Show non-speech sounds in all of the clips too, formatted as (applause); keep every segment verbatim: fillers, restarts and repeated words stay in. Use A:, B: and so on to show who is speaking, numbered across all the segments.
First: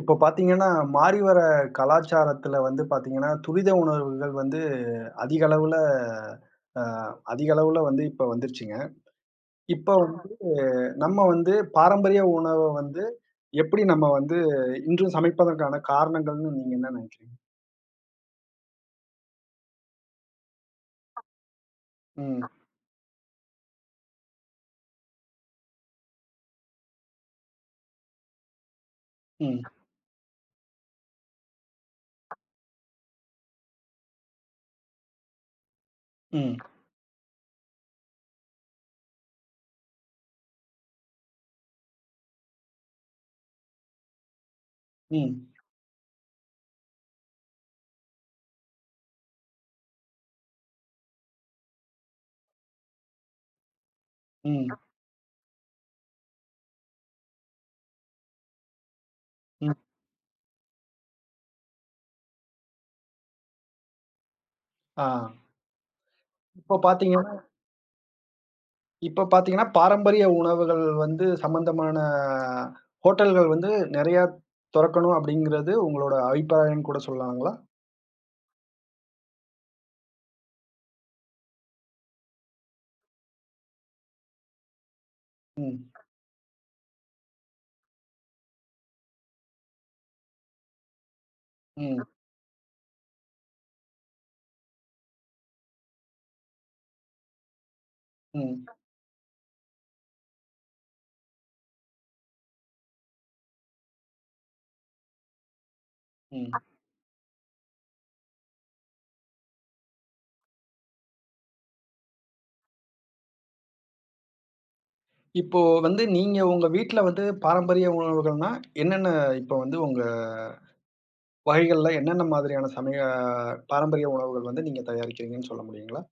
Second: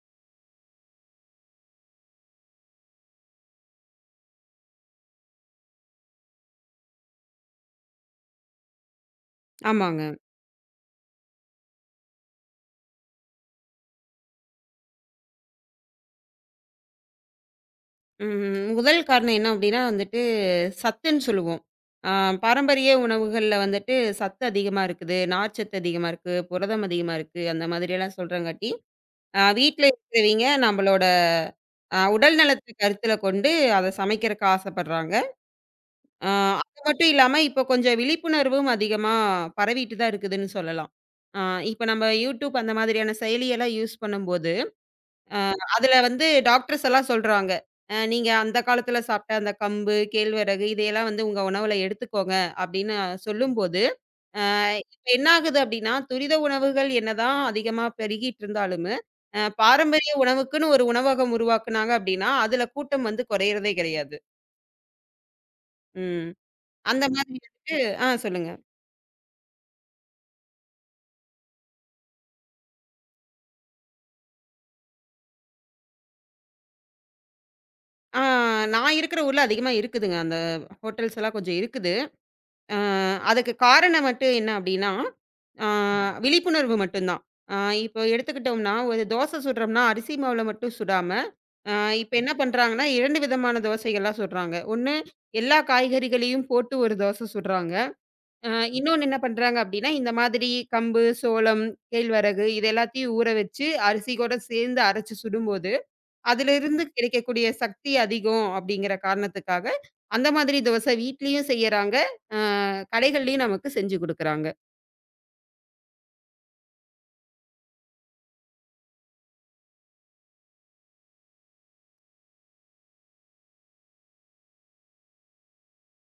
A: இப்ப பாத்தீங்கன்னா, மாறி வர கலாச்சாரத்துல வந்து பாத்தீங்கன்னா, துரித உணவுகள் வந்து அதிக அளவுல அ அதிக அளவுல வந்து இப்ப வந்துருச்சுங்க. இப்ப
B: ஆமாங்க.
A: வந்து நம்ம வந்து பாரம்பரிய உணவ வந்து எப்படி நம்ம வந்து இன்றும் சமைப்பதற்கான காரணங்கள்னு நீங்க என்ன நினைக்கிறீங்க?
B: ம். முதல் காரணம் என்ன அப்டின்னா வந்துட்டு, சத்துன்னு சொல்லுவோம். ஆ
A: ம்,
B: பாரம்பரிய உணவுகள்ல வந்துட்டு சத்து அதிகமா இருக்குது, நார்ச்சத்து அதிகமா இருக்கு, புரதம் அதிகமா இருக்கு, அந்த மாதிரியெல்லாம் சொல்றங்காட்டி, அ
A: ம்,
B: வீட்ல இருக்கிறவைங்க நம்மளோட அ உடல் நலத்த கருத்தில கொண்டு அத சமைக்கிறக்கு ஆசப்படுறாங்க. அ
A: ம்,
B: அது மட்டும் இல்லாம, இப்போ கொஞ்சம் விழிப்புணர்வும் அதிகமா பரவிட்டு தான் இருக்குதுன்னு சொல்லலாம். அ இப்ப நம்ம YouTube அந்த மாதிரியான செயலியெல்லாம் யூஸ் பண்ணும்போது அ
A: ம்,
B: அதுல வந்து டாக்டர்ஸ் எல்லாம் சொல்றாங்க. அ நீங்க அந்த காலத்துல சாப்பிட்ட அந்த கம்பு, கேழ்வரகு இதையெல்லாம் வந்து உங்க உணவுல எடுத்துக்கோங்க அப்படின்னு சொல்லும்போது, அ
A: ம்,
B: இப்ப என்ன ஆகுது அப்படின்னா, துரித உணவுகள் என்னதான் அதிகமா பெருகிட்டு இருந்தாலும், அ
A: ம்.
B: பாரம்பரிய உணவுக்குன்னு ஒரு உணவகம் உருவாக்குனாங்க அப்படின்னா, அதுல கூட்டம் வந்து குறையறதே கிடையாது.
A: ஆ
B: ம்.
A: இப்ப
B: அந்த
A: பாத்தீங்கன்னா
B: மாதிரி வந்துட்டு ஆ சொல்லுங்க.
A: இப்ப பாத்தீங்கன்னா, பாரம்பரிய உணவுகள் வந்து சம்பந்தமான ஹோட்டல்கள் வந்து நெறையா தொறக்கணும் அப்படிங்கிறது உங்களோட அபிப்பிராயம்னு கூட சொல்லலாங்களா?
B: ஆ நான் இருக்கிற ஊர்ல அதிகமா இருக்குதுங்க. அந்த ஹோட்டல்ஸ் எல்லாம் கொஞ்சம் இருக்குது. அ அதுக்கு காரணம் மட்டும் என்ன அப்படின்னா, அ
A: ம்.
B: விழிப்புணர்வு மட்டும்தான். அ இப்போ எடுத்துக்கிட்டோம்னா, ஒரு தோசை சுடுறோம்னா, அரிசி மாவுல மட்டும் சுடாம, அ
A: ம்,
B: இப்ப என்ன பண்றாங்கன்னா, இரண்டு விதமான தோசைகள்லாம் சுடுறாங்க. ஒண்ணு எல்லா காய்கறிகளையும் போட்டு ஒரு தோசை சுடுறாங்க. அ
A: ம்,
B: இன்னொன்னு என்ன பண்றாங்க அப்படின்னா, இந்த மாதிரி கம்பு, சோளம், கேழ்வரகு இது எல்லாத்தையும் ஊற வச்சு, அரிசி கூட சேர்ந்து அரைச்சு சுடும்போது
A: ம்.
B: அதிலிருந்து கிடைக்கக்கூடிய சக்தி அதிகம் அப்படிங்கிற காரணத்துக்காக, அந்த மாதிரி தோசை வீட்லயும் செய்யறாங்க. அ கடைகள்லயும் நமக்கு செஞ்சு குடுக்குறாங்க.
A: இப்போ வந்து நீங்க உங்க வீட்ல வந்து பாரம்பரிய உணவுகள்னா, என்னென்ன இப்போ வந்து உங்க வகைகள்ல என்னென்ன மாதிரியான சமய பாரம்பரிய உணவுகள் வந்து நீங்க தயாரிக்கிறீங்கன்னு சொல்ல முடியுங்களா?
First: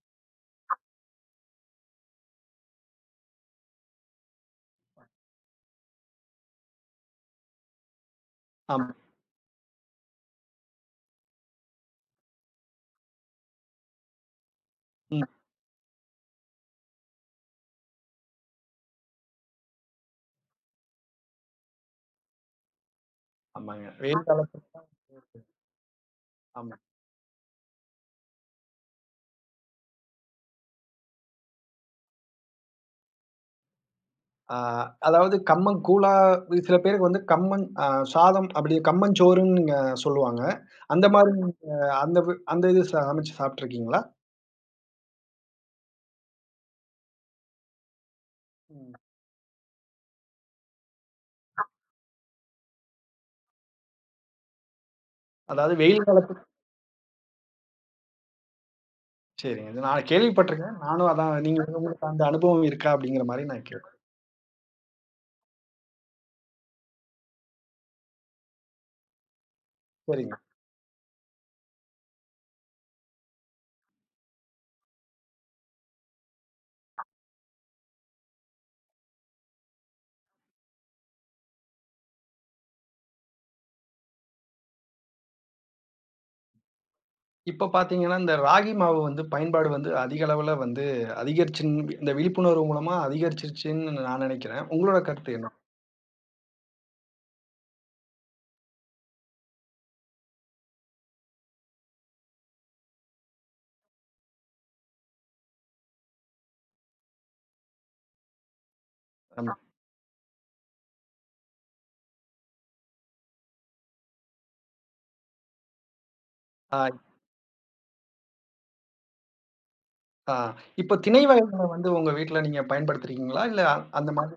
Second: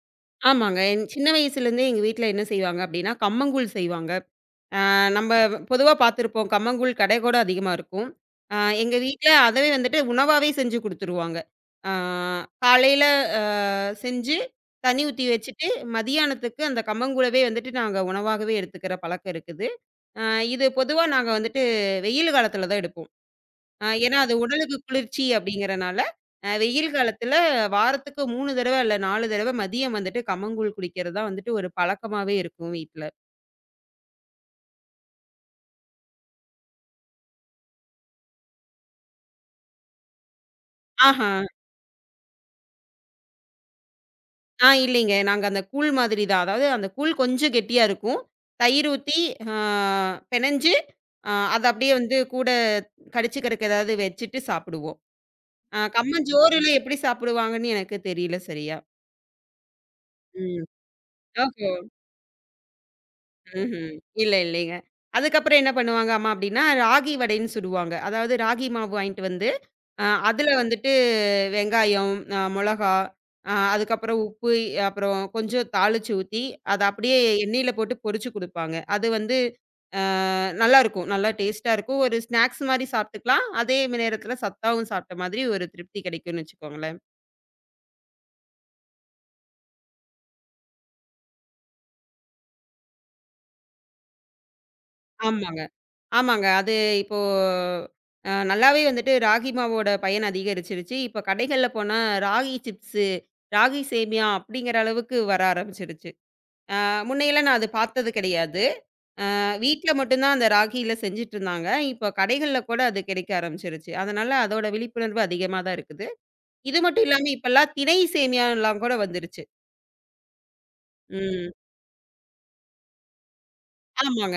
B: ஆமாங்க. என் சின்ன வயசுலேருந்தே எங்க வீட்ல என்ன செய்வாங்க அப்படின்னா, கம்மங்கூழ் செய்வாங்க. அ நம்ம பொதுவா பார்த்துருப்போம். கம்மங்கூழ் கடைக்கூட அதிகமா இருக்கும். அ
A: ஆமா.
B: எங்க வீட்ல அதவே வந்துட்டு உணவாவே செஞ்சு குடுத்துருவாங்க. அ காலையில அ செஞ்சு தண்ணி
A: ம்.
B: ஊத்தி வச்சுட்டு, மதியானத்துக்கு அந்த கம்மங்கூழவே வந்துட்டு நாங்க உணவாகவே எடுத்துக்கிற பழக்கம் இருக்குது. ஆ இது பொதுவா நாங்க வந்துட்டு வெயில் காலத்துல தான் எடுப்போம்.
A: ஆமாங்க.
B: அ ஏன்னா
A: வெயில்
B: அது
A: காலத்துல
B: உடலுக்கு குளிர்ச்சி அப்படிங்கிறனால, அ
A: ஆமா.
B: வெயில் காலத்துல வாரத்துக்கு மூணு தடவ இல்ல நாலு தடவ மதியம் வந்துட்டு கம்மங்கூழ் குடிக்கிறது தான் வந்துட்டு ஒரு பழக்கமாவே இருக்கும் வீட்ல.
A: ஆ அதாவது கம்மங்கூழா சில பேருக்கு வந்து கம்மன் அ சாதம் அப்படி கம்மஞ்சோறுன்னு நீங்க சொல்லுவாங்க. அந்த
B: ஆஹா.
A: மாரி அந்த வி அந்த இது ச- சமைச்சு சாப்பிட்டுருக்கீங்களா?
B: ஆ இல்லைங்க. நாங்க அந்த கூழ் மாதிரி தான். அதாவது அந்த கூழ் கொஞ்சம் கெட்டியா இருக்கும். தயிர்
A: ம்.
B: ஊத்தி, ஆ பெனஞ்சு, அ அத அப்படியே வந்து கூட கடிச்சுக்கிறதுக்கு ஏதாவது வச்சுட்டு சாப்பிடுவோம்.
A: அதாவது
B: அ
A: வெயில் காலத்துல
B: கம்மஞ்சோறுல எப்படி சாப்பிடுவாங்கன்னு எனக்கு தெரியல சரியா.
A: சரிங்க. இது நான்
B: ம்.
A: கேள்விப்பட்டுருக்கேன். நானும் அதான் நீங்க
B: ஓஹோ!
A: உங்களுக்கு அந்த அனுபவம் இருக்கா? அப்படிங்கிற மாரி நான்
B: ம்ஹ்ம்.
A: கேட்டேன்.
B: இல்ல, இல்லைங்க. அதுக்கப்புறம் என்ன பண்ணுவாங்க அம்மா அப்டின்னா, ராகி வடைன்னு சுடுவாங்க. அதாவது ராகி மாவு வாங்கிட்டு வந்து, அ
A: சரிங்க.
B: அதுல வந்துட்டு வெங்காயம், அ மொளகா, அ அதுக்கப்புறம் உப்பு, அப்புறம் கொஞ்சம் தாளிச்சு ஊத்தி, அத அப்படியே எண்ணெயில போட்டு பொரிச்சு குடுப்பாங்க. அது வந்து அ நல்லாருக்கும். நல்லா டேஸ்ட்டா இருக்கும். ஒரு ஸ்நாக்ஸ் மாரி சாப்ட்டுக்கலாம். அதே நேரத்தில சத்தாவும் சாப்ட்ட மாதிரி ஒரு திருப்தி கிடைக்கும்னு வச்சுக்கோங்களேன்.
A: இப்ப பார்த்தீங்கன்னா, இந்த ராகி மாவு வந்து பயன்பாடு வந்து அதிக அளவுல வந்து அதிகரிச்சுன் இந்த விழிப்புணர்வு மூலமா அதிகரிச்சிருச்சுன்னு நான் நினைக்கிறேன். உங்களோட கருத்து என்ன?
B: ஆமாங்க. ஆமாங்க. அது இப்போ அ நல்லாவே வந்துட்டு ராகி மாவோட பயன் அதிகரிச்சிருச்சு. இப்ப கடைகள்ல போனா ராகி சிப்ஸு, ராகி சேமியா அப்படிங்கிற அளவுக்கு வர ஆரம்பிச்சிருச்சு. அ முன்னையெல்லாம் நான் அது பார்த்தது கிடையாது. அ
A: ஆமா. ஆமா.
B: வீட்ல மட்டும் தான் அந்த ராகியில செஞ்சுட்டுருந்தாங்க. இப்போ கடைகள்ல கூட அது கிடைக்க ஆரம்பிச்சிருச்சு. அதனால அதோட விழிப்புணர்வு அதிகமா தான் இருக்குது. இது மட்டும் இல்லாம இப்பல்லாம் திணை சேமியாலாம் கூட வந்துருச்சு.
A: ஆ இப்ப திணை
B: ம்.
A: வகைகள வந்து உங்க வீட்ல நீங்க பயன்படுத்துறீங்களா? இல்ல அந்த மாதிரி
B: ஆமாங்க.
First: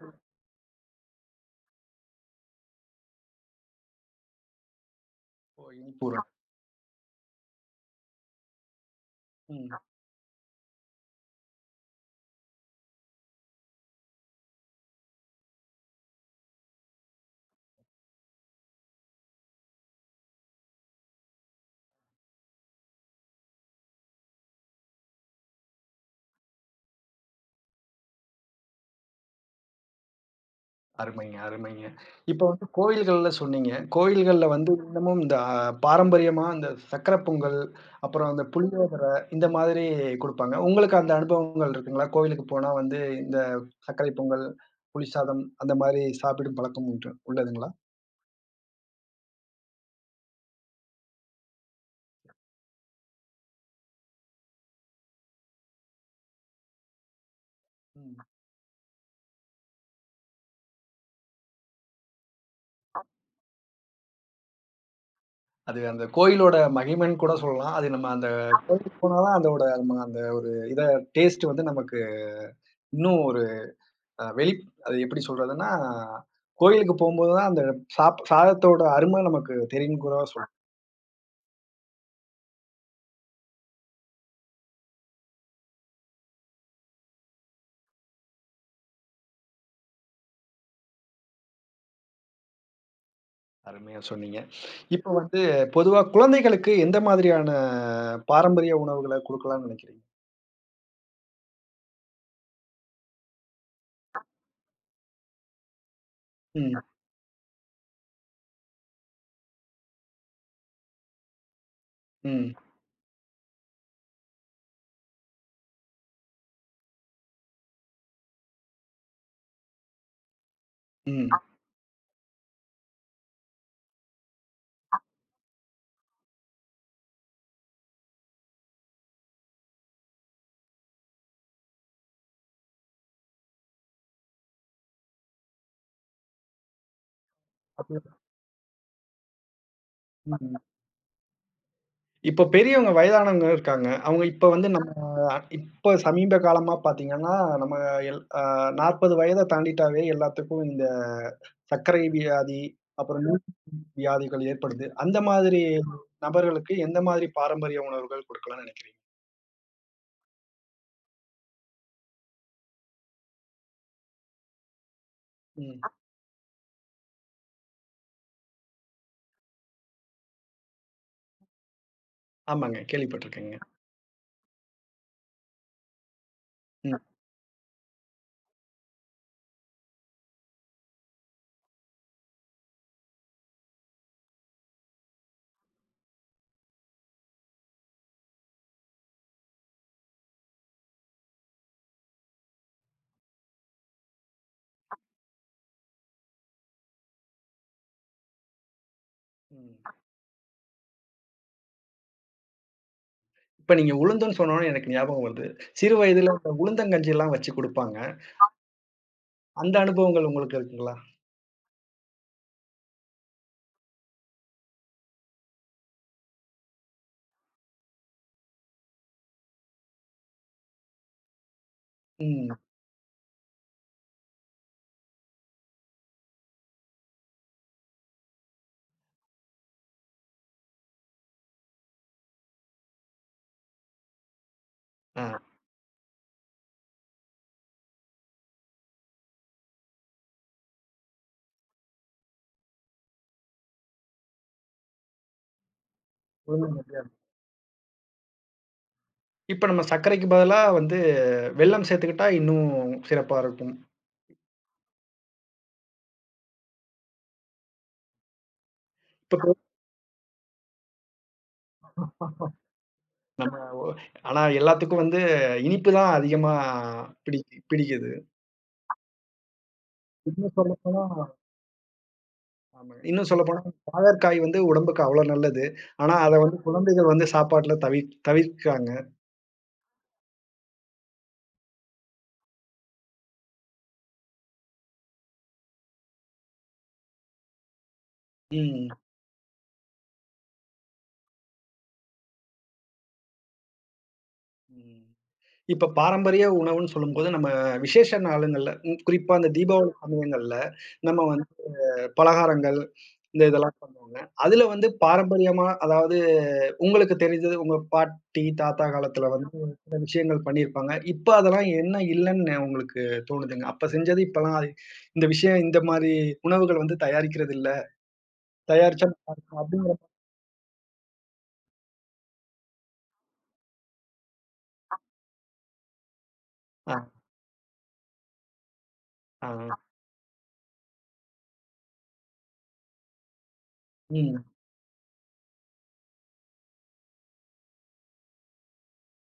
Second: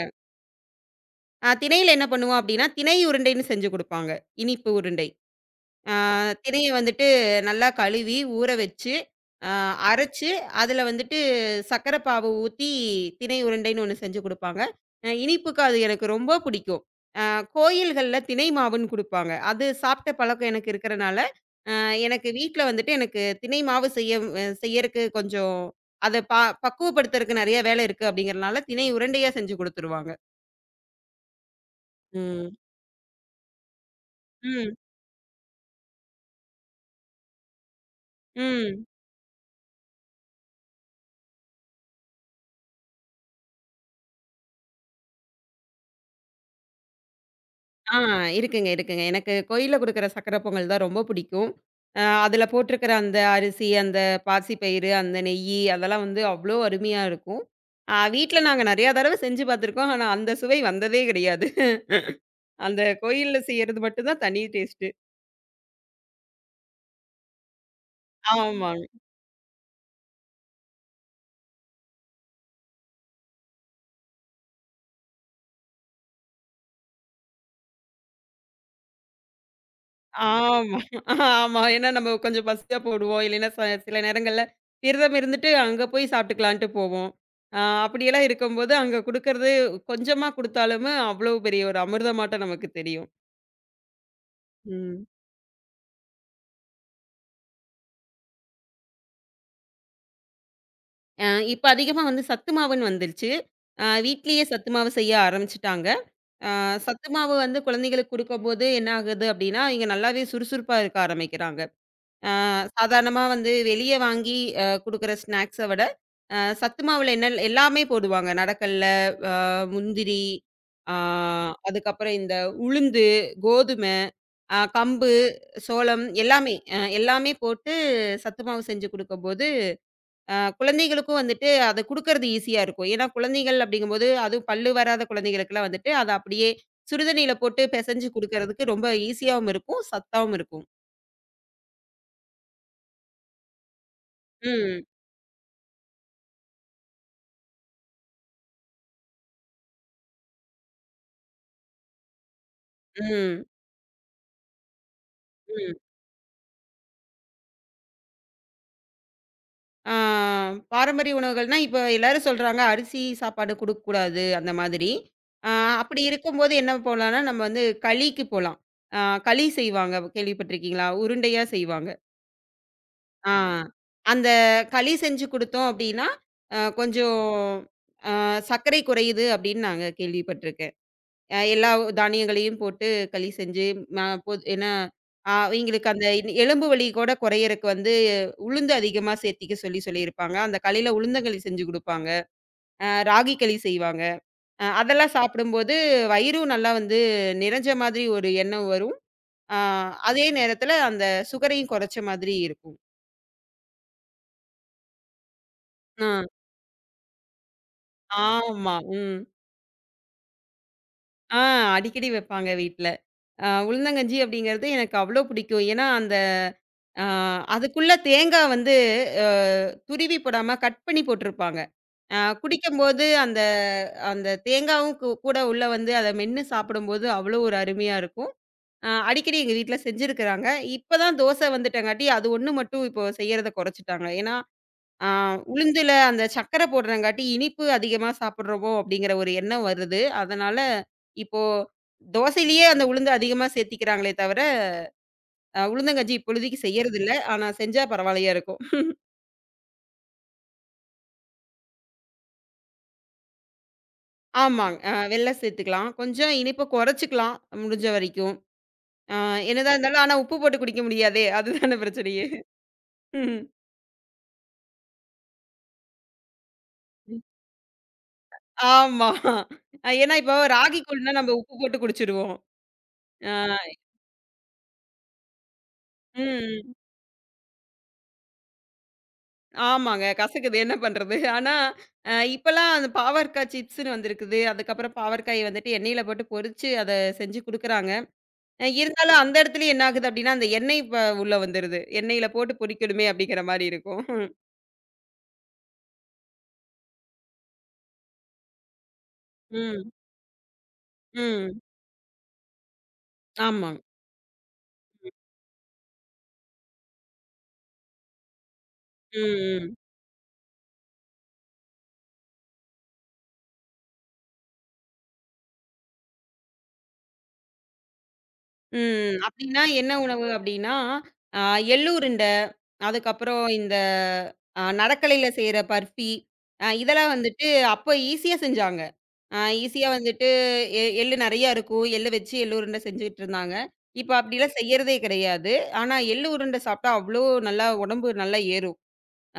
B: அ திணையில என்ன பண்ணுவோம் அப்படின்னா, திணை உருண்டைன்னு செஞ்சு குடுப்பாங்க. இனிப்பு உருண்டை.
A: இப்போ
B: ஆ,
A: இனிப்பு உரம்?
B: தினைய வந்துட்டு நல்லா கழுவி, ஊற வச்சு, ஆ
A: ம்.
B: அரைச்சு, அதில வந்துட்டு சர்க்கரை பாவு ஊத்தி, திணை உருண்டைன்னு ஒண்ணு செஞ்சு குடுப்பாங்க. அ இனிப்புக்கு அது எனக்கு ரொம்ப பிடிக்கும். அ கோயில்கள்ல திணை மாவுன்னு குடுப்பாங்க. அது சாப்பிட்ட பழக்கம் எனக்கு இருக்கிறனால, அ எனக்கு வீட்ல வந்துட்டு எனக்கு திணை மாவு செய்ய அ செய்யறக்கு கொஞ்சம் அத ப பக்குவப்படுத்துறக்கு நெறைய வேலை இருக்கு அப்படிங்கிறனால, திணை உருண்டையா செஞ்சு குடுத்துருவாங்க.
A: அருமைங்க, அருமைங்க. இப்ப
B: ம்.
A: வந்து கோயில்கள்ல சொன்னீங்க. கோயில்கள்ல வந்து
B: ம்,
A: இன்னமும் இந்த அ பாரம்பரியமா இந்த சக்கரை பொங்கல், அப்புறம் அந்த
B: ம்.
A: புளியோதரை இந்த மாதிரி குடுப்பாங்க. உங்களுக்கு அந்த அனுபவங்கள் இருக்குங்களா? கோவிலுக்கு போனா வந்து இந்த சர்க்கரை பொங்கல், புளி சாதம் அந்த மாரி சாப்பிடும் பழக்கம் உண்டு உள்ளதுங்களா?
B: ஆ இருக்குங்க, இருக்குங்க. எனக்கு கோயில்ல குடுக்குற சர்க்கரை பொங்கல் தான் ரொம்ப பிடிக்கும். அ அதில போட்டிருக்கிற அந்த அரிசி, அந்த பாசிப்பயிறு, அந்த நெய்யி அதெல்லாம் வந்து அவ்ளோ அருமையா இருக்கும். அ
A: ம்.
B: வீட்ல நாங்க நெறையா தடவ செஞ்சு பார்த்துருக்கோம். ஆனா, அந்த சுவை வந்ததே கிடையாது. அந்த கோயில்ல செய்றது மட்டும் தான் தனி டேஸ்ட்டு.
A: அது அந்த கோயிலோட மகிமைன்னு கூட சொல்லலாம். அது நம்ம அந்த
B: ஆமாங்க.
A: கோயிலுக்கு போனா தான் அதோட நம்ம அந்த ஒரு இத டேஸ்ட் வந்து நமக்கு இன்னும் ஒரு அ வெளி அது எப்படி சொல்றதுன்னா, கோயிலுக்கு போம்போது தான் அந்த சாப் சாதத்தோட அரும நமக்கு தெரியும்னு கூட சொல்லலாம்.
B: ஆமா, ஆமா. ஏன்னா நம்ம கொஞ்சம் பசியா போடுவோம். இல்லைன்னா ச சில நேரங்கள்ல விரதம் இருந்துட்டு அங்க போய் சாப்பிட்டுக்கலான்ட்டு போவோம். அ அப்படியெல்லாம் இருக்கும்போது அங்க குடுக்கறது கொஞ்சமா குடுத்தாலுமே அவ்வளோ பெரிய ஒரு அமிர்தமாட்டம் நமக்கு தெரியும்.
A: அருமையா சொன்னீங்க.
B: ம்.
A: இப்ப வந்து பொதுவா குழந்தைகளுக்கு எந்த மாதிரியான பாரம்பரிய உணவுகள குடுக்கலாம்னு நினைக்கிறீங்க?
B: அ இப்ப அதிகமா வந்து சத்து மாவுன்னு வந்துருச்சு. அ வீட்லயே சத்து மாவு செய்ய ஆரம்பிச்சுட்டாங்க. அ
A: ம்,
B: சத்து மாவு வந்து குழந்தைகளுக்கு குடுக்கும்போது என்ன ஆகுது அப்படின்னா, இங்க நல்லாவே சுறுசுறுப்பா இருக்க ஆரம்பிக்கிறாங்க. ஆ
A: ம்,
B: சாதாரணமா வந்து வெளிய வாங்கி அ குடுக்குற ஸ்நாக்ஸ விட, அ சத்து மாவுல என்ன எல்லாமே போடுவாங்க. நடக்கல்ல, முந்திரி, ஆ
A: ம்.
B: அதுக்கப்புறம் இந்த உளுந்து, கோதுமை, அ கம்பு, சோளம் எல்லாமே அ எல்லாமே போட்டு சத்து மாவு செஞ்சு குடுக்கும்போது, அ குழந்தைகளுக்கும் வந்துட்டு அத குடுக்கறது ஈஸியா இருக்கும். ஏன்னா குழந்தைகள் அப்படிங்கும்போது, அதுவும் பல்லு வராத குழந்தைகளுக்கெல்லாம் வந்துட்டு அத அப்படியே சுடுதண்ணீல போட்டு பெசஞ்சு
A: அப்படி-
B: குடுக்கறதுக்கு ரொம்ப ஈஸியாவும் இருக்கும், சத்தாவும்
A: ம்.
B: இருக்கும்.
A: இப்ப பெரியவங்க வயதானவங்க இருக்காங்க. அவங்க இப்ப வந்து
B: ம்,
A: நம்ம இப்ப சமீப காலமா பார்த்தீங்கன்னா, நம்ம எல் அ நாற்பது வயத தாண்டிட்டாவே எல்லாத்துக்கும் இந்த சர்க்கரை வியாதி, அப்புறம்
B: ம்,
A: வியாதிகள் ஏற்படுது. அந்த மாதிரி
B: ம்.
A: நபர்களுக்கு எந்த மாதிரி பாரம்பரிய உணவுகள் கொடுக்கலாம்ன்னு நினைக்கிறீங்க?
B: ஆ பாரம்பரிய உணவுகள்னா, இப்ப எல்லாரும் சொல்றாங்க, அரிசி சாப்பாடு குடுக்கக்கூடாது அந்த மாதிரி. ஆ
A: ம்.
B: அப்படி இருக்கும்போது என்ன போலான்னா, நம்ம வந்து களிக்கு போலாம். ஆ களி செய்வாங்க கேள்விப்பட்டிருக்கீங்களா? உருண்டையா செய்வாங்க.
A: ஆமாங்க.
B: ஆ
A: கேள்விப்பட்டுருக்கேங்க.
B: அந்த களி செஞ்சு குடுத்தோம் அப்படின்னா, அ
A: ம்.
B: கொஞ்சம் அ சர்க்கரை குறையுது அப்படின்னு நாங்க கேள்விப்பட்டிருக்கேன். அ எல்லா தானியங்களையும் போட்டு களி செஞ்சு, ம பொ ஏன்னா அ அவங்களுக்கு அந்த இன்- எலும்பு வலி கூட குறையறக்கு வந்து உளுந்து அதிகமா சேர்த்திக்க சொல்லி சொல்லியிருப்பாங்க. அந்த களியில உளுந்தங்களி செஞ்சு குடுப்பாங்க. அ ராகி களி செய்வாங்க. அ அதெல்லாம் சாப்பிடும்போது வயிறும் நல்லா வந்து நிறைஞ்ச மாதிரி ஒரு எண்ணம் வரும். அ
A: ம்.
B: அதே நேரத்தில அந்த சுகரையும் குறைச்ச மாதிரி இருக்கும்.
A: இப்ப நீங்க உளுந்துன்னு சொன்னோனே எனக்கு ஞாபகம் வருது. சிறு
B: அ
A: வயதில இந்த உளுந்தங்கஞ்சிலாம் வச்சு குடுப்பாங்க.
B: ஆமா. ம்.
A: அந்த அனுபவங்கள் உங்களுக்கு இருக்குங்களா?
B: ஆ அடிக்கடி வைப்பாங்க வீட்ல. அ உளுந்தங்கஞ்சி அப்படிங்கிறது எனக்கு அவ்ளோ பிடிக்கும். ஏன்னா, ஆ அதுக்குள்ள தேங்கா வந்து அ துருவி போடாம கட் பண்ணி போட்டிருப்பாங்க. அ
A: ம்.
B: குடிக்கும்போது அந்த அந்த தேங்காவும் கூ கூட உள்ள வந்து அத மென்னு சாப்பிடும்போது அவ்வளோ ஒரு அருமையா இருக்கும். அ அடிக்கடி எங்க வீட்ல செஞ்சிருக்கிறாங்க. இப்ப தான் தோசை வந்துட்டங்காட்டி அது ஒண்ணு மட்டும் இப்போ செய்யறத குறைச்சுட்டாங்க. ஏன்னா, அ
A: ஆ.
B: உளுந்துல அந்த சர்க்கரை போடுறங்காட்டி இனிப்பு அதிகமா சாப்பிடுறோமோ அப்படிங்கிற ஒரு எண்ணம் வருது. அதனால இப்போ தோசையிலேயே அந்த உளுந்து அதிகமா சேர்த்திக்கிறாங்களே தவிர அ உளுந்தங்கஞ்சி இப்பொழுதைக்கு
A: உளுந்தங்கஞ்சியா
B: செய்யறதில்ல. ஆனா செஞ்சா பரவால்லையா இருக்கும்.
A: இப்ப நம்ம சர்க்கரைக்கு பதிலா வந்து வெல்லம் சேர்த்துக்கிட்டா இன்னும் சிறப்பா இருக்கும்.
B: ஆமாங்க. அ வெல்லம் சேர்த்துக்கலாம். கொஞ்சம் இனிப்ப குறைச்சுக்கலாம் முடிஞ்ச வரைக்கும். அ
A: இப்ப கு-
B: என்னதான் இருந்தாலும் ஆனா உப்பு போட்டு குடிக்க முடியாதே! அதுதானே பிரச்சனையே! ம்.
A: ஆனா எல்லாத்துக்கும் வந்து இனிப்பு தான் அதிகமா பிடி பிடிக்குது.
B: ஆமா. அ ஏன்னா இப்போ
A: இன்னும்
B: ராகி
A: சொல்லப்போனா
B: கூழ்னா நம்ம உப்பு போட்டு குடிச்சுருவோம்.
A: ஆமாங்க. இன்னும்
B: அ
A: சொல்லப்போனா வாழற்காய் வந்து உடம்புக்கு அவ்ளோ நல்லது. ஆனா அத வந்து
B: ம்.
A: குழந்தைகள் வந்து சாப்பாட்டுல தவி தவிர்க்கிறாங்க.
B: ஆமாங்க. கசக்குது என்ன பண்றது? ஆனா அ இப்பலாம் அந்த பாவற்காய் சிப்ஸ்ன்னு வந்திருக்குது. அதுக்கப்புறம் பாவற்காய வந்துட்டு எண்ணெயில போட்டு பொரிச்சு அத செஞ்சு குடுக்குறாங்க. அ
A: ம்.
B: இருந்தாலும் அந்த இடத்துலயும் என்ன ஆகுது அப்டின்னா, அந்த எண்ணெய் ப உள்ள வந்துருது. எண்ணெயில போட்டு பொரிக்கணுமே அப்டிங்கிற மாரி இருக்கும்.
A: ம். இப்ப பாரம்பரிய உணவுன்னு சொல்லும்போது, நம்ம விசேஷ நாளுங்கள்ல, ம் குறிப்பா அந்த
B: ம்,
A: தீபாவளி சமயங்கள்ல, நம்ம வந்து
B: ம்.
A: பலகாரங்கள், இந்த இதெல்லாம்
B: ஆமாங்க.
A: பண்ணுவாங்க. அதுல வந்து பாரம்பரியமா, அதாவது உங்களுக்கு தெரிஞ்சது உங்க பாட்டி, தாத்தா காலத்துல வந்து
B: ம், ம்.
A: சில விஷயங்கள் பண்ணியிருப்பாங்க. இப்ப அதெல்லாம் என்ன இல்லன்னு உங்களுக்கு தோணுதுங்க? அப்ப செஞ்சது இப்பலாம் இந்த விஷயம் இந்த மாரி உணவுகள் வந்து தயாரிக்கிறது இல்ல. தயாரிச்சா
B: ம்.
A: நல்லாருக்கும்
B: அப்டின்னா என்ன
A: அப்படிங்கிற
B: உணவு அப்டின்னா, அ எள்ளு உருண்ட, அதுக்கப்புறம் இந்த அ நடக்கலையில செய்ற பர்ஃபி, அ
A: ஆ,
B: இதெல்லாம் வந்துட்டு அப்ப ஈஸியா செஞ்சாங்க. அ
A: ஆ.
B: ஈஸியா வந்துட்டு எ எள்ளு நெறையா இருக்கும். எள்ளு வச்சு எள்ளு உருண்ட செஞ்சுகிட்டு இருந்தாங்க. இப்ப
A: ம்,
B: அப்டிலாம் செய்யறதே கிடையாது. ஆனா எள்ளு உருண்ட சாப்ட்டா அவ்ளோ நல்லா உடம்பு நல்லா ஏறும்.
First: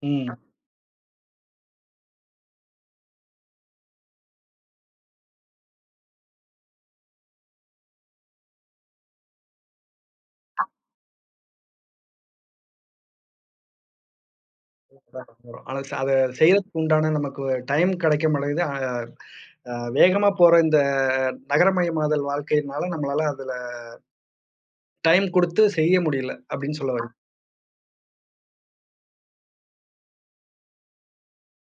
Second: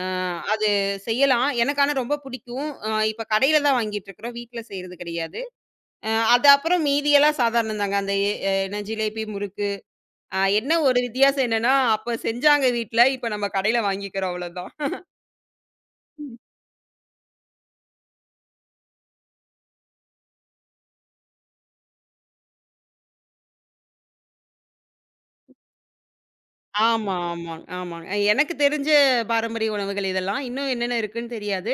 B: அ
A: ம்.
B: அது செய்யலாம். எனக்கு ஆனா ரொம்ப பிடிக்கும். அ இப்ப கடையில தான் வாங்கிட்டு இருக்கிறோம். வீட்ல செய்றது கிடையாது. அ அது அப்புறம் மீதியெல்லாம் சாதாரணம் தாங்க. அந்த எ எ- என்ன ஜிலேபி, முறுக்கு அ என்ன ஒரு வித்தியாசம் என்னன்னா, அப்ப செஞ்சாங்க வீட்ல. இப்ப நம்ம கடையில வாங்கிக்கிறோம் அவ்வளோதான்.
A: வரும், வரும். ஆனா ச அத செய்யறதுக்கு உண்டான நமக்கு டைம் கிடைக்க மாட்டேங்குது. அ அ வேகமா போற இந்த நகரமயமாதல் வாழ்க்கையினால நம்மளால அதுல டைம் குடுத்து செய்ய முடியல அப்படின்னு சொல்ல வர்றீங்க.
B: ஆமா, ஆமாங்க, ஆமாங்க. அஹ் எனக்கு தெரிஞ்ச பாரம்பரிய உணவுகள் இதெல்லாம். இன்னும் என்னென்ன இருக்குன்னு தெரியாது.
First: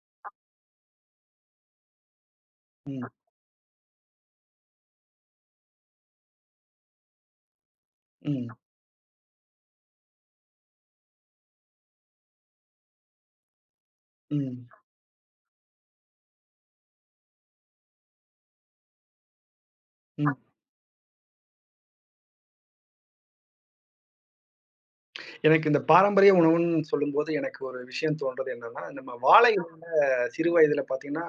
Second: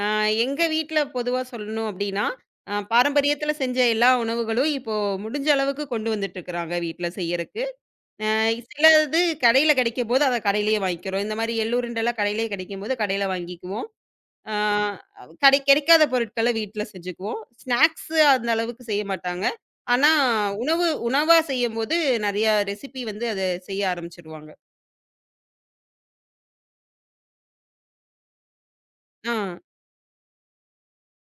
B: அ எங்க வீட்ல பொதுவா சொல்லணும் அப்படின்னா, அ
A: ம்,
B: பாரம்பரியத்துல செஞ்ச எல்லா உணவுகளும் இப்போ முடிஞ்ச அளவுக்கு கொண்டு வந்துட்டு இருக்கிறாங்க வீட்ல செய்யறக்கு. அ
A: ம்,
B: சிலது கடையில கிடைக்கும்போது, அத கடையிலேயே வாங்கிக்கிறோம். இந்த மாரி எள்ளு உருண்டைலாம் கடையிலேயே கிடைக்கும்போது, கடையில வாங்கிக்குவோம். ஆ
A: ம்,
B: கடை கிடைக்காத பொருட்கள வீட்ல செஞ்சுக்குவோம். ஸ்நாக்ஸு அந்த அளவுக்கு செய்ய மாட்டாங்க. ஆனா,
A: ம்.
B: உணவு உணவா செய்யும்போது நெறைய ரெசிபி வந்து அத செய்ய ஆரம்பிச்சுருவாங்க.
A: எனக்கு இந்த பாரம்பரிய உணவுன்னு சொல்லும்போது எனக்கு ஒரு விஷயம் தோன்றது என்னன்னா, நம்ம
B: ஆ.
A: வாழை இல சிறு வயதில பார்த்தீங்கன்னா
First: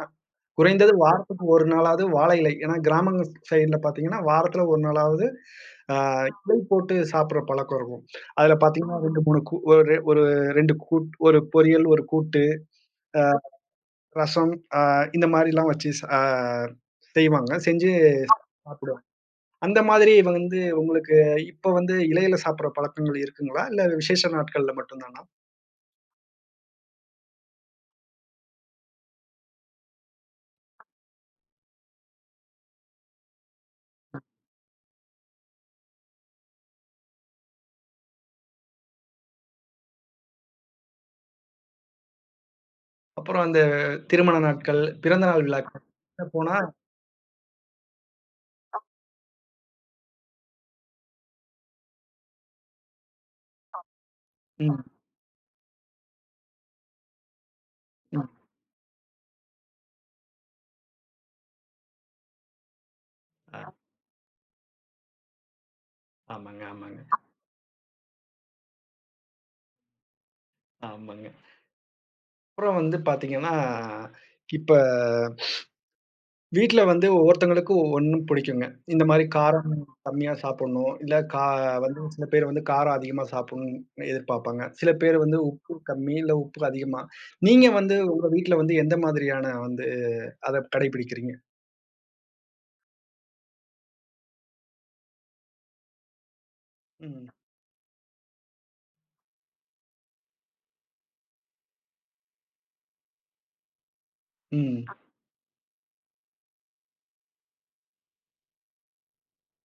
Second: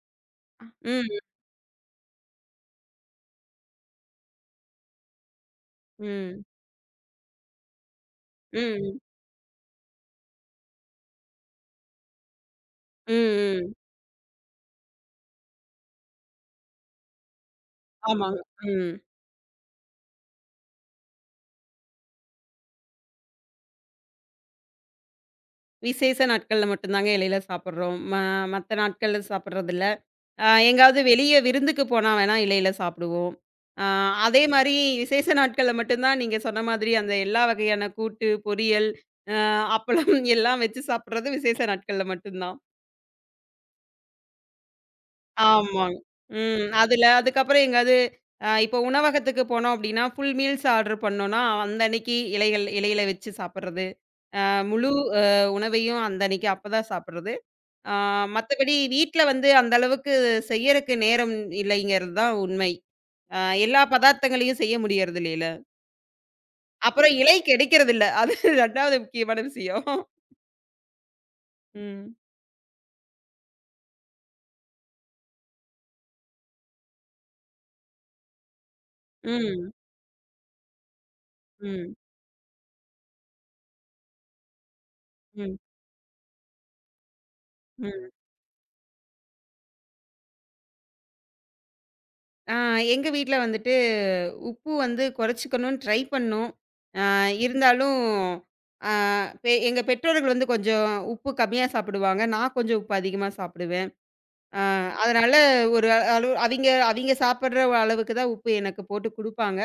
A: குறைந்தது
B: ம்,
A: வாரத்துக்கு ஒரு நாளாவது வாழை இலை. ஏன்னா கிராமங்க சைடுல பார்த்தீங்கன்னா, வாரத்துல ஒரு நாளாவது ஆ
B: ம்,
A: இலை போட்டு சாப்பிடுற பழக்கம் இருக்கும். அதுல
B: ம்,
A: பார்த்தீங்கன்னா
B: ம்,
A: ரெண்டு, மூணு கூ ஒரு ஒரு ரெண்டு கூட் ஒரு பொரியல், ஒரு கூட்டு, அ
B: ம்.
A: ரசம் அ இந்த மாரிலாம் வச்சு ச ஆ செய்வாங்க. செஞ்சு
B: ஆமாங்க. ம்.
A: சாப்பிடுவாங்க. அந்த மாதிரி இவங்க வந்து உங்களுக்கு இப்ப வந்து இலையில சாப்பிடுற பழக்கங்கள் இருக்குங்களா? இல்ல விசேஷ நாட்கள்ல மட்டும் தானா?
B: விசேஷ நாட்கள்ல மட்டும் தாங்க இலையில சாப்பிடுறோம். ம மத்த நாட்கள்ல சாப்பிடுறதில்ல. அ எங்காவது வெளிய விருந்துக்கு போனா வேணா இலையில சாப்பிடுவோம். அ அதே மாரி விசேஷ நாட்கள்ல மட்டும் தான் நீங்க சொன்ன மாதிரி அந்த எல்லா வகையான கூட்டு, பொரியல், அ அப்பளம் (laughs) எல்லாம் வச்சு சாப்பிடுறது விசேஷ நாட்கள்ல மட்டும் தான்.
A: அப்புறம் அந்த திருமண நாட்கள், பிறந்தநாள்
B: ஆமாங்க.
A: விழாக்கள் போனா
B: ம். அதுல அதுக்கப்புறம் எங்காவது அ இப்போ உணவகத்துக்கு போனோம் அப்டின்னா, ஃபுல் மீல்ஸ் ஆர்டர் பண்ணோம்னா, அந்த அன்னைக்கு இலைகள் இலையில வச்சு சாப்பிடுறது. அ
A: ம்,
B: முழு உணவையும் அந்த அன்னைக்கு அப்பதான் சாப்பிடுறது. அ
A: ம்.
B: மத்தபடி வீட்ல வந்து அந்த அளவுக்கு செய்யறக்கு நேரம் இல்லைங்கிறது தான் உண்மை. ஆ
A: ஆ
B: எல்லா பதார்த்தங்களையும் செய்ய முடியறது இல்லைல.
A: ஆமாங்க, ஆமாங்க,
B: அப்புறம் இலை கிடைக்கிறதில்ல. அது (laughs) இரண்டாவது முக்கியமான விஷயம்.
A: ஆமாங்க.
B: ம்.
A: அப்புறம் வந்து பார்த்தீங்கன்னா, இப்ப வீட்ல வந்து ஒவ்வொருத்தவங்களுக்கு ஒவ்வொன்னும் பிடிக்குங்க. இந்த மாரி
B: ம்.
A: காரம் கம்மியா சாப்பிடணும். இல்ல கா
B: ம்.
A: வந்து சில பேர் வந்து காரம் அதிகமா சாப்பிடணும்னு எதிர்பார்ப்பாங்க. சில பேர் வந்து
B: ம்.
A: உப்பு கம்மி, இல்ல உப்பு அதிகமா. நீங்க வந்து
B: ம்.
A: உங்க வீட்ல வந்து எந்த மாதிரியான வந்து அத கடைபிடிக்கிறீங்க?
B: ஆ எங்க வீட்ல வந்துட்டு உப்பு வந்து குறைச்சுக்கணும்னு ட்ரை பண்ணோம். அ
A: ம்.
B: இருந்தாலும் ஆ பெ எங்க பெற்றோர்கள் வந்து கொஞ்சம் உப்பு கம்மியா சாப்பிடுவாங்க. நான் கொஞ்சம் உப்பு அதிகமா சாப்பிடுவேன். ஆ
A: ம்.
B: அதனால ஒரு அளவு அவிங்க அவிங்க சாப்பிடுற அளவுக்கு தான் உப்பு எனக்கு போட்டு குடுப்பாங்க.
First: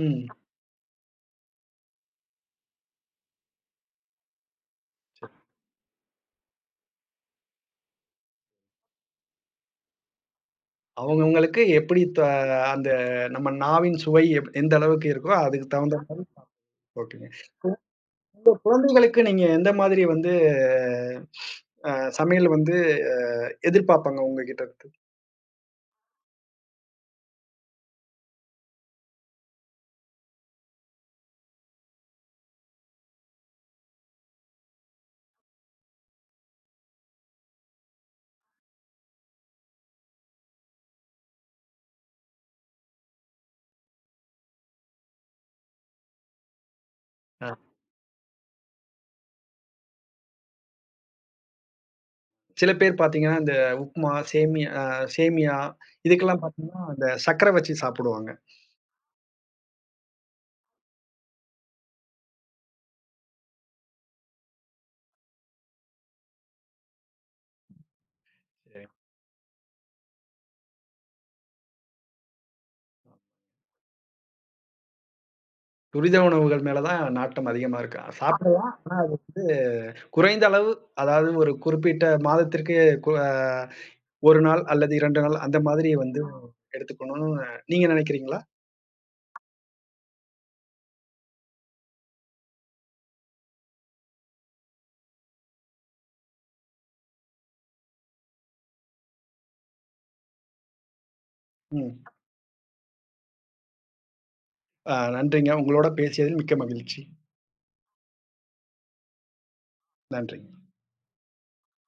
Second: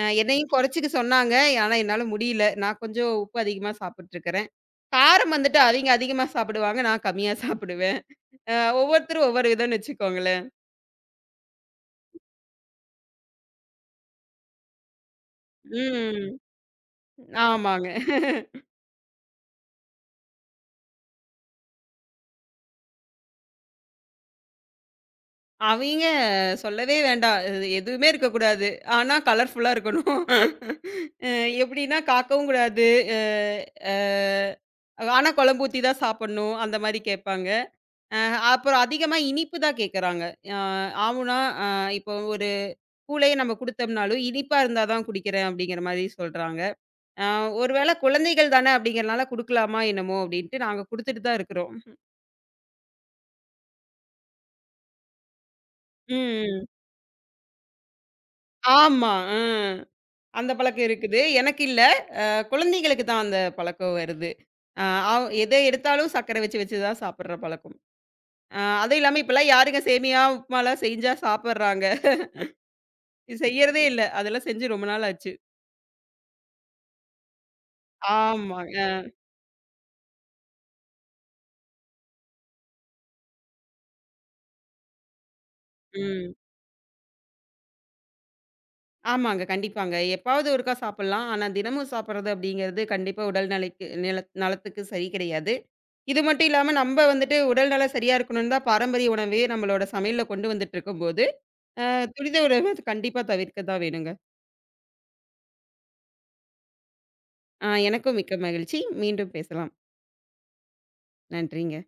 B: அ என்னையும் குறைச்சுக்க சொன்னாங்க. ஆனா என்னால முடியல. நான் கொஞ்சம் உப்பு அதிகமா சாப்பிட்டுருக்கேன். காரம் வந்துட்டு அவிங்க அதிகமா சாப்பிடுவாங்க. நான் கம்மியா சாப்பிடுவேன். அ ஒவ்வொருத்தரும் ஒவ்வொரு விதம்ன்னு வச்சுக்கோங்களேன்.
A: அவங்கவங்களுக்கு எப்படி த அந்த நம்ம நாவின் சுவை எப் எந்த அளவுக்கு இருக்கோ, அதுக்கு தகுந்த மாரி
B: ம்.
A: ஓகே.
B: ஆமாங்க.
A: குழந்தைகளுக்கு நீங்க எந்த மாதிரி வந்து அ சமையல் வந்து அ எதிர்பார்ப்பாங்க உங்ககிட்ட இருந்து?
B: அவிங்க சொல்லவே வேண்டாம். அது எதுவுமே இருக்கக்கூடாது. ஆனா கலர்ஃபுல்லா இருக்கணும். அ எப்படின்னா காக்கவும் கூடாது. அ அ ஆனா குழம்பு ஊத்தி தான் சாப்பிடணும். அந்த மாரி கேட்பாங்க. அ அப்புறம் அதிகமா இனிப்பு தான் கேட்கறாங்க. அ ஆவுன்னா, அ இப்போ ஒரு கூழே நம்ம குடுத்தோம்னாலும், இனிப்பா இருந்தா தான் குடிக்கிறேன் அப்படிங்கிற மாரி சொல்றாங்க. ஆ
A: ஆ.
B: ஒரு வேள குழந்தைகள் தானே அப்படிங்கிறனால குடுக்கலாமா என்னமோ அப்படின்ட்டு நாங்க குடுத்துட்டு தான் இருக்கிறோம்.
A: சில பேர் பார்த்தீங்கன்னா, இந்த உப்புமா, சேமியா அ சேமியா இதுக்கெல்லாம்
B: ம்.
A: பார்த்தீங்கன்னா, அந்த சர்க்கரை வச்சு சாப்பிடுவாங்க.
B: ஆமா. அ. அந்த பழக்கம் இருக்குது. எனக்கு இல்ல. அஹ் குழந்தைகளுக்கு தான் அந்த பழக்கம் வருது. அ அவ் எத எடுத்தாலும் சர்க்கரை வச்சு வச்சு தான் சாப்பிடுற பழக்கம். அ
A: சரி.
B: அதுவும் இல்லாம இப்பலாம் யாருங்க சேமியா, உப்புமாலாம் செஞ்சா சாப்பிடுறாங்க. செய்யறதே இல்ல. அதெல்லாம் செஞ்சு ரொம்ப நாள் ஆச்சு.
A: துரித உணவுகள் மேல தான் நாட்டம் அதிகமா இருக்கு. ஆ. சாப்பிடலாம்.
B: ஆமாங்க.
A: ஆனா, அது குறைந்த அளவு அதாவது ஒரு குறிப்பிட்ட மாதத்திற்கு கு அ ஒரு நாள் அல்லது இரண்டு நாள் அந்த மாதிரி வந்து
B: ம்.
A: எடுத்துக்கணும்னு நீங்க நினைக்கிறீங்களா?
B: ஆமாங்க. கண்டிப்பாங்க. எப்பாவது ஒருக்கா சாப்பிடலாம். ஆனா தினமும் சாப்பிடுறது அப்படிங்கிறது கண்டிப்பா உடல் நிலைக்கு நில நலத்துக்கு சரி கிடையாது. இது மட்டும் இல்லாம, நம்ப வந்துட்டு உடல் நலம் சரியா இருக்கணும்னு தான் பாரம்பரிய உணவே நம்மளோட சமையல்ல கொண்டு வந்துட்டு இருக்கும்போது, அ
A: ம்.
B: துரித உணவ கண்டிப்பா தவிர்க்க தான் வேணுங்க.
A: அ நன்றிங்க. உங்களோட பேசியதில் மிக்க மகிழ்ச்சி.
B: அ எனக்கும் மிக்க மகிழ்ச்சி. மீண்டும் பேசலாம்.
A: நன்றி.
B: நன்றிங்க.